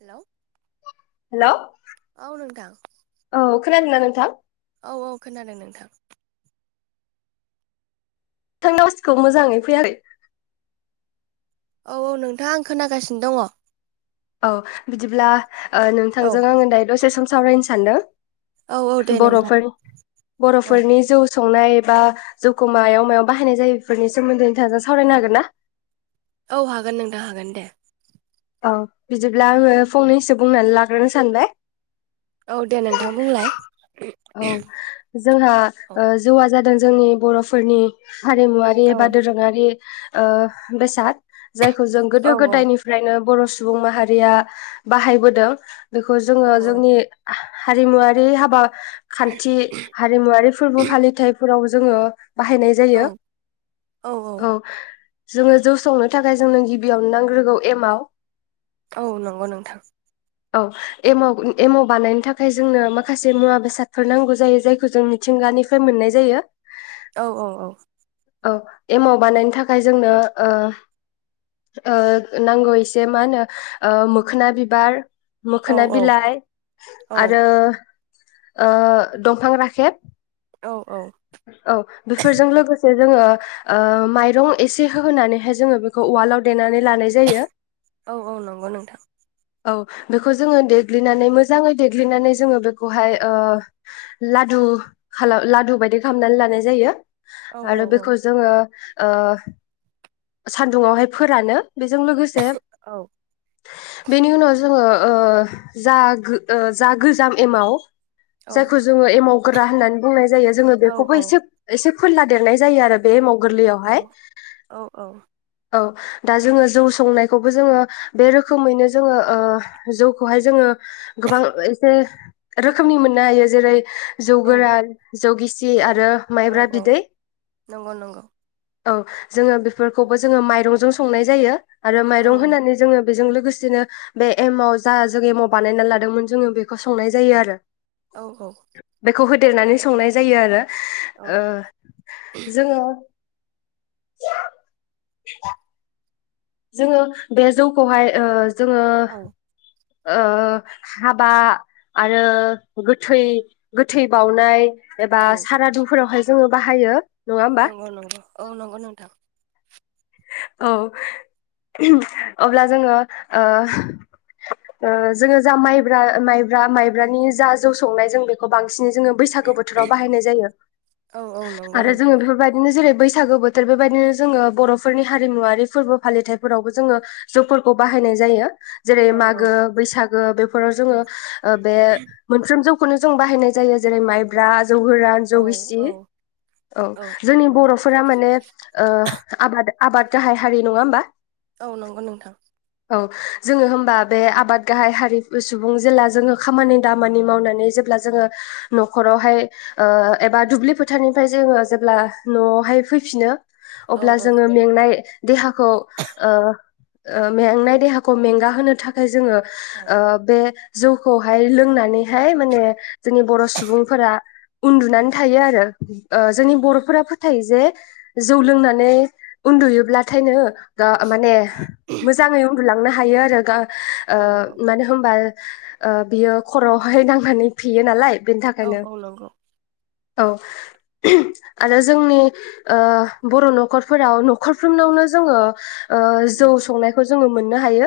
Hello. Hello औ औ नोंथां। खोना दोना नोंथां? अ खोनादों नोंथां थांनि आवासखौ मोजाङै फैआखै औ औ नोंथां आं खोनागासिनो दङ औ बिदिब्ला ओ औ नोंथांजों आङो दायो दसे सम सावरायनो औ औ दे सान्दों नोंथां औ बर'फोर-बर'फोरनि जौ संनाय बा जौखौ मायाव मायाव बाहायनाय जायो इफोरनि सोमोन्दै नोंथांजों सावरायनो हागोन ना? औ हागोन नोंथां हागोन दे औ बिदि ब्ला आङो फंनैसो बुंनानै ला ग्रोनो सानबाय औ दे नोंथां बुंलाय औ जोंहा औ ओ जौआ जादों जोंनि बर'फोरनि हारिमुवारि औ बा दोरोङारि ओ बेसाद जायखौ जों औ गोदो गोदायनिफ्रायनो बर' सुबुं माहारिया बाहायबोदों बेखौ औ जोङो जोंनि हारिमुवारि हाबा खान्थि हारिमुवारि फोरबो फालिथायफोराव जोङो बाहायनाय औ जायो औ जोङो जौ संनो थाखाय जोंनो गिबियावनो नांग्रोगौ एमाव औ नंगौ नोंथां औ एमाव-एमाव बानायनो थाखाय जोंनो माखासे मुवा बेसाद फोर नांगौ जायो जायखौ जों मिथिंगानिफ्राय मोननाय जायो औ औ औ औ एमाव बानायनो थाखाय जोंनो ओ ओ नांगौ एसे मा होनो ओ मोखना बिबार औ मोखना बिलाइ आरो ओ दंफां राखेब औ औ। औ बेफोरजों लोगोसे जोङो ओ माइरं एसे होनानैहाय जोङो बेखौ उवालाव देनानै लानाय जायो औ औ नंगौ नोंथां। औ बेखौ जोङो देग्लिनानै मोजाङै देग्लिनानै जोङो बेखौहाय ओ लादु खालाम लादु बायदि खालामामनानै लानाय जायो। औ औ आरो औ बेखौ जोङो ओ सान्दुंङावहाय फोरानो। बेजों लोगोसे औ बेनि उनाव जोङो ओ जा जा गोजाम एमाव औ जायखौ जोङो एमाव गोरा होननानै बुंनाय जायो जोङो औ बेख एसेब एसेब फोनला देरनाय जायो आरो बे एमाव। गोरलैयावहाय औ औ। दा जोङो जौ संनायखौबो जोङो बे रोखोमैनो जोङो जौखौहाय जोङो गोबां एसे रोखोमनि मोननो हायो जेरै जौ औ गोरान जौ गिस दे आद आरो औ माइब्रा औ बिदै नंगौ नंगौ औ जोङो बेफोरखौबो जोङो माइरंजों संनाय जायो। आरो औ माइरं होनानै जोङो बेजों लोगोसेनो बे एमव जा जों एमाव बानायना लादोंमोन जोङो बेखौ संनाय जायो आरो। औ औ। देरनानै संनाय जायो। आरो ओ जोङो [inaudible] जोङो बे जौखौहाय ओ जोङो औ ओ हाबा आरो गोथै गोथै बावउनाय एबा औ सारादुफोरावहाय जोङो बाहायो। नङा होमबा नंगौ नंगौ औ नंगौ नोंथां। औ अब्ला जोङो ओ जोङो जा माइब्रा माइब्रा माइब्रानि जा जौ संनाय जों बेखौ बांसिन जों बैसागो बोथोराव बाहायनाय जायो औ औ नंगौ आरो जोङो नोंथां बेफोरबायदिनो जेरै बैसागो बोथोर बेबायदिनो जोङो बर' फोरनि हारिमुवरारि फोरबो फालिथायफोरावबो जोङो जौफोरखौ बाहायनाय जायो जेरै औ औ मागो बैसागो बेफोराव जोङो बे मोनफ्रोम जौ नो जों बाहायनाय जायो जेरै माइब्रा जौ गोरान जौ औ गिसि औ औ जोंनि बर'फोरा माने आबाद आबाद गाहाय हारि नङा होमबा औ नंगौ नोंथां औ जोङो होमबा बे आबाद गाहाय हारि सुबुं जेब्ला जोङो खामानि दामानि मावनानै जेब्ला जोङो न'खरावहाय ओ एबा दुब्लि फोथारनिफ्राय जोङो जेब्ला न'आवहाय फैफिनो औ औ। फाय देहाखौ ओ ओ मेंनाय देहाखौ मेंगा होनो थाखाय जोङो औ ओ बे जौखौहाय लोंनानैहाय माने जोंनि बर' सुबुंफोरा औ उन्दुनानै औ थायो आरो। ओ उम जोंनि उम बर'फोरा फोथायो जे जौ उम लोंनानै उन्दुयोब्लाथायनो गा माने मोजाङै उन्दुलां नो हायो आरो गा ओ औ मानो होमबा बियो खरावहाय नांनानै फेयो नालाय। बेनि औ थाखायनो औ नंगौ। औ आरो जोंनि ओ बर' न'खरफोराव न खरफ्रोमनावनो जोङो ओ जौ उम संनायखौ जोङो मोननो हायो।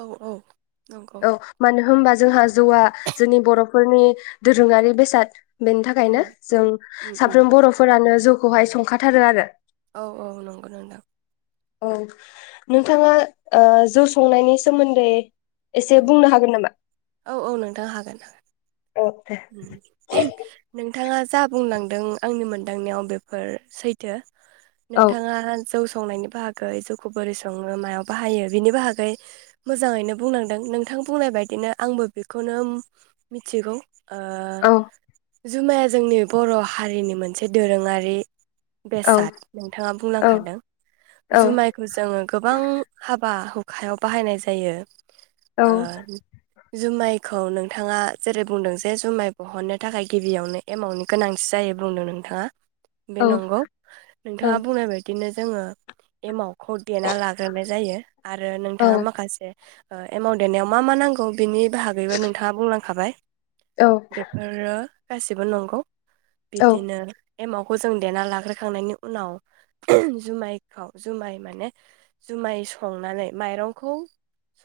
औ औ नंगौ औ मानो होनबा जोंहा जौआ जोंनि बर' फोरनि दोरोङारि बेसाद बेनि औ थाखायनो जों उम उम साफ्रोम बर'फोरानो जौखौहाय संखाथारो आरो। औ औ नंगौ नोंथां। औ नोंथाङा ओ जौ संनायनि सोमोन्दै औ एसे बुंनो हागोन नामा? औ औ नोंथां हागोन। औ दे नों थाङा जा बुंलांदों आंनि मोनदांनायाव बेफोर सैथो औ नोंथाङा जौ संनायनि बाहागै जौखौ बोरै सङो मायाव बाहायो बिनि बाहागै मोजाङैनो बुंलांदों नोंथां बुंनाय बायदिनो आंबो बेखौनो मिथिगौ। ओ औ जुमाया जोंनि बर' हारिनि मोनसे दोरोङारि औ बेसाद नोंथाङा औ बुंलांखादों। औ जुमायखौ जोङो गोबां हाबा हु खायाव बाहायनाय जायो। औ ओ जुमाइखौ नोंथाङा जेरै बुंदों जे जुमाय बहननो थाखाय गिबियावनो एमाउनि गोनांथि जायो बुंदों नोंथाङा। बे औ नंगौ औ नोंथाङा बुंनाय बायदिनो जोङो एमाव खौ देना लाग्रोनाय जायो आरो औ नोंथाङा माखासे एमाउ देनायाव मा मा नांगौ बिनि बाहागैबो नोंथाङा बुंलांखाबाय। औ औ बेफोरो गासिबो नंगौ। बिदिनो एमावखौ जों देना लाग्रोखांनायनि उनाव जुमायखौ जुमाय माने जुमाय संनानै माइरंखौ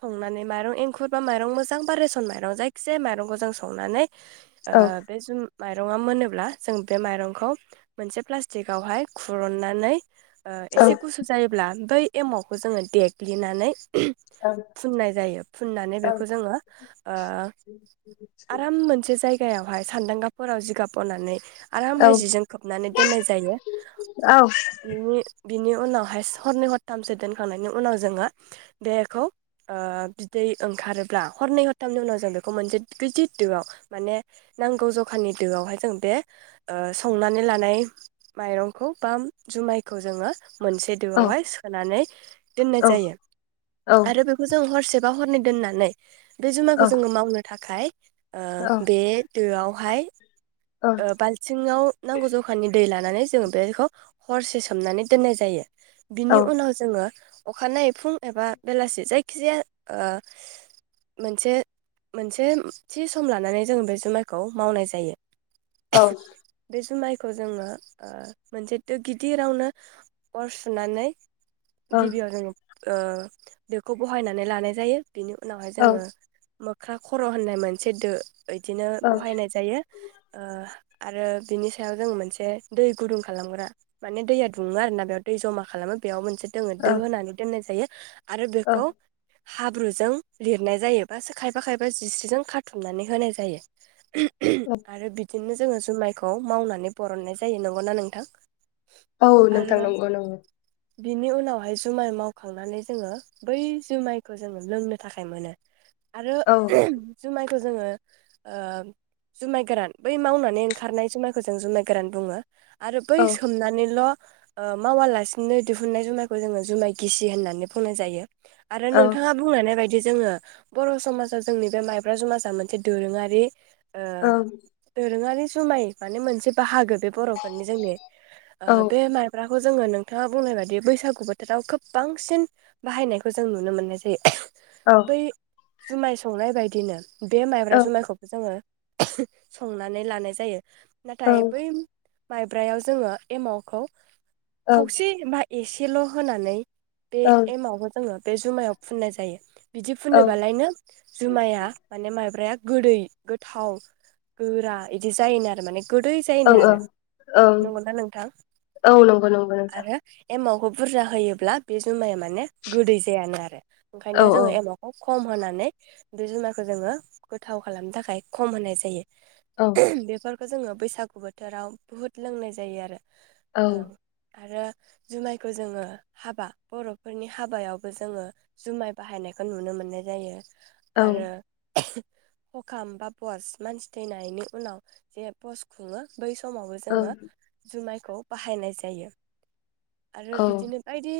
संनानै माइरं एंखुर बा माइरं मोजां बा रेसन माइरं जायखिजाया माइरंखौ जों सं संनानै ओ बेजों माइरङा मोनोब्ला जों बे माइरंखौ मोनसे प्लास्टिकआवहाय खुरननानै ओ एसे गुसु जायोब्ला बै एमावखौ जोङो देग्लिनानै फुननाय जायो। फुननानै बेखौ जोङो ओ आराम मोनसे जायगायावहाय सान्दांगाफोराव जिगाब बनानै आरामाहाय जिजों खोबनानै दोननाय जायो। बिनि बिनि उनावहाय हरनै हरथामसो दोनखांनायनि उनाव जोङो बेखौ ओ बिदै ओंखारोब्ला हरनै हरथामनि उनाव जों बेखौ मोनसे गिदिर दोआव माने नांगौ जखानि दोआवहाय जों बे ओ संनानै लानाय माइरंखौ बा जुमायखौ जोङो मोनसे दोआवहाय सोनानै दोननाय जायो आरो बेखौ जों हरसे बा हरनै दोननानै बे जुमायखौ जोङो मावनो थाखाय ओ बे दोआवहाय ओ बालथिङाव नांगौ जखानि दै ला नानै जोङो बेखौ हरसे सोमनानै दोननाय जायो। बिनि उनाव जोंङो अखानायनाय फुं एबा बेलासि जायखिजाया ओ मोनसे मोनसे थि सम लानानै जों बे जुमायखौ मावनाय जायो [unintelligible] बे जुमायखौ खौ जोंङो मोनसेथ ओ दो गिदिरावनो अर सुनानै गिबि आव जोंङो ओ बेखौ बहायनानै लानाय जायो बिनि उनावहाय जोंङो मोख्रा खर होननाय मोनसे दो बिदिनो बहायनाय जायो ओ आरो बिनि सायाव जों मोनसे दै गुदुं खालामग्रा माने दैया दुङो आरो ना बेयाव दै जमा खालामो बेयाव मोन से दोङो दो औ होनानै दोननाय जायो आरो औ बेखौ हाब्रुजों लिरनाय जायो बासो खायबा खायबा जिस्रिजों खाथुमनानै होनाय जायो औ आरो बिदिनो जोंङो जुमायखौ मावनानै बरननाय जायो नंगौनाा नोंथां? औ आरो नोंथां नंगौ नंगौ बिनि उनावहाय जुमाय मावखांनानै जोंङो बै जुमायखौ जोंङो लोंनो थाखाय मोनो आरो औ जुमाय खौ जोंङो ओ जुमाय गोरान बै मावनानै ओंखारनाय जुमायखौ जों जुमाय गोरान बुङो आरो बै औ सोमनानैल ओ मावालासिनो दिहुननाय जुमायखौ जोंङो जुमाय गिसि होननानै बुंनाय जायो आरो औ नोंथाङा बुंलांनाय बाय दि जोङो बर समाजा जोंनि बे माइब्रा जुमाजा मोनसे दोरोङारि ओ औ दोरोङारि जुमाय माने मोनसे बाहागो बे बरफोरनि जोंनि ओ बे माइब्रा खौ जोंङो नोंथाङा बुंनाय बादि बैसागु बोथोराव खोब बांसिन बाहायनायखौ जों नुनो मोननाय जायो औ बै जुमाय संनाय बायदिनो बे माइब्रा औ जुमायखौबो जोंङो संनानै लानाय जायो नाथाय बै माइब्रायाव जोङो एमावखौ औ खावसे बा एसे सेल होनानै बे एमावखो जोङो बे जुमायाव फुननाय जायो बिदि औ फुनोबालायनो जुमाया माने माइब्राया गोदै गोथाव गोरा इदि जायोनो आरो माने गोदै जायोनो ओं आरो ओं ओं नंगौना नोंथां औ नंगौ नंगौ नोंथां आरो एमाव खौ बुरजा होयोब्ला बे जुमाया माने गोदै जायानो आरो औ ओंखायनो औ जोङो एमावखौ खम होनानै दुइ जुनारखौ जोङो गोथाव खालामनो थाखाय खम होनाय जा औ बेफोर खौ जोङो बैसागु बोथोराव बुहुत लोंनाय जायो आरो औ आरो जुमायखौ जोङो हाबा बर'फोरनि हाबायावबो जोङो जुमाय बाहायनायखौ नुनो मोननाय जायो। ओं आरो हखाम बा बस मानसि थैनायनि उनाव जे बस खुङो। बै समावबो औ जोङो जुमाय खौ बाहायनाय जायो। आरो बिदिनो बायदि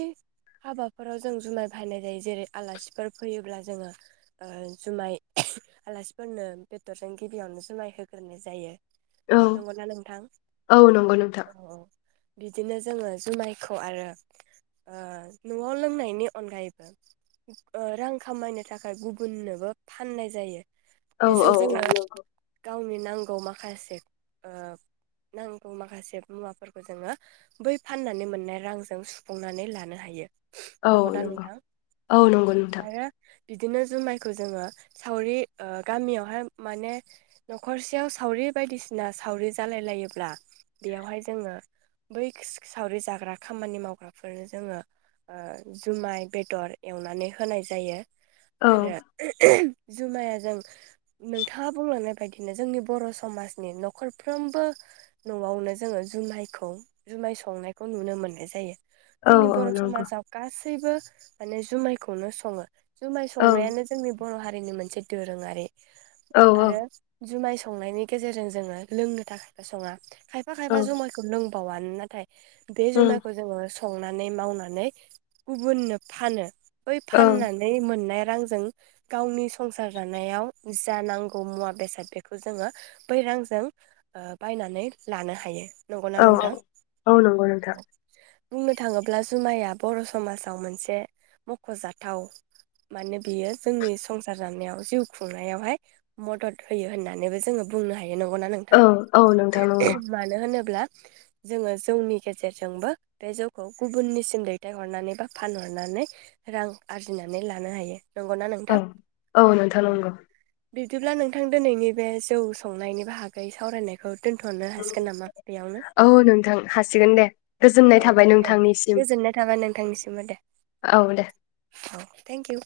हाबाफोराव जों जुमाय बाहायनाय जायो जेरै आलासिफोर फैयोब्ला जोङो जुमाय आलासिफोरनो बेदर जों गिबियावनो जुमाय होग्रोनाय जायो। औ नंगौना नोंथां औ नंगौ नोंथां औ औ बिदिनो जोङो जुमायखौ आरो ओ न'आव लोंनायनि अनगायैबो रां खामायनो थाखाय गुबुननोबो फाननाय जायो। औ बेजों औ औ जोङो नंगौ गावनि नांगौ माखासे ओ नांगौ माखासे मुवाफोरखौ जोङो बै फाननानै मोननाय रांजों सुफुंनानै लानो हायो। नंगौ ना नोंथां औ नंगौ नोंथां आरो बिदिनो जुमायखौ जोङो सावरि ओ गामियावहाय माने न'खरसेयाव सावरि बायदिसिना सावरि जालाय लायोब्ला बेयावहाय जोङो बै सावरि जाग्रा खामानि मावग्राफोरनो जोङो ओ जुमाय बेदर एवनानै होनाय जायो। औ आरो जुमायजों नोंथाङा बुंलांनाय बायदिनो जोंनि बर' समाजनि न'खरफ्रोमबो न'आवनो जोङो जुमायखौ जुमाय संनायखौ नुनो मोननाय जायो। औ जोंनि औ बर' नंगौ समाजाव गा सैबो माने जुमायखौनो सङो जुमाय औ संनायानो जोंनि बर' हारिनि मोनसे दोरोङारि औ आरो जुमाय संनायनि गेजेरजों जोङो लोंनो थाखायबो सङा खायफा खायफा औ जुमायखौ लों बावा नाथाय बे उम जमायखौ जोङो स संनानै मावनानै गुबुननो फानो। बै औ फाननानै मोननाय आरो। रांजों गावनि संसार जानायाव। जा नांगौ मुवा बेसाद बेखौ जोङो। बै रांजों बायनानै लानो हायो। नंगौना औ औ नोंथां औ नंगौ नोंथां। बुंनो थाङोब्ला जुमाया बर' समाजाव मोनसे, मख'जाथाव मानो बियो जोंनि संसार जानायाव जिउ खुंनायावहाय मदद होयो होननानैबो जोङो बुंनो हायो। नंगौ ना औ नोंथां? औ नोंथां नंगौ मानो होनोब अब्ला जोङो जौनि गेजेरजोंबो बे जौखौ गुबुननिसिम दैथायहरनानै बा फानहरनानै रां आरजिनानै लानो हायो। नंगौना औ औ नोंथां नांगौ। बिदिब्ला नोंथां दिनैनि बे जौ संनायनि बाहागै सावरायनायखौ दोनथ'नो हासिगोन नामा बेयावनो? औ नोंथां हासिगोन दे गोजोननाय औ थाबाय दे नोंथांनिसिम गोजोननाय थाबाय नोंथांनिसिमबो दे। औ दे औ थेंकिउ।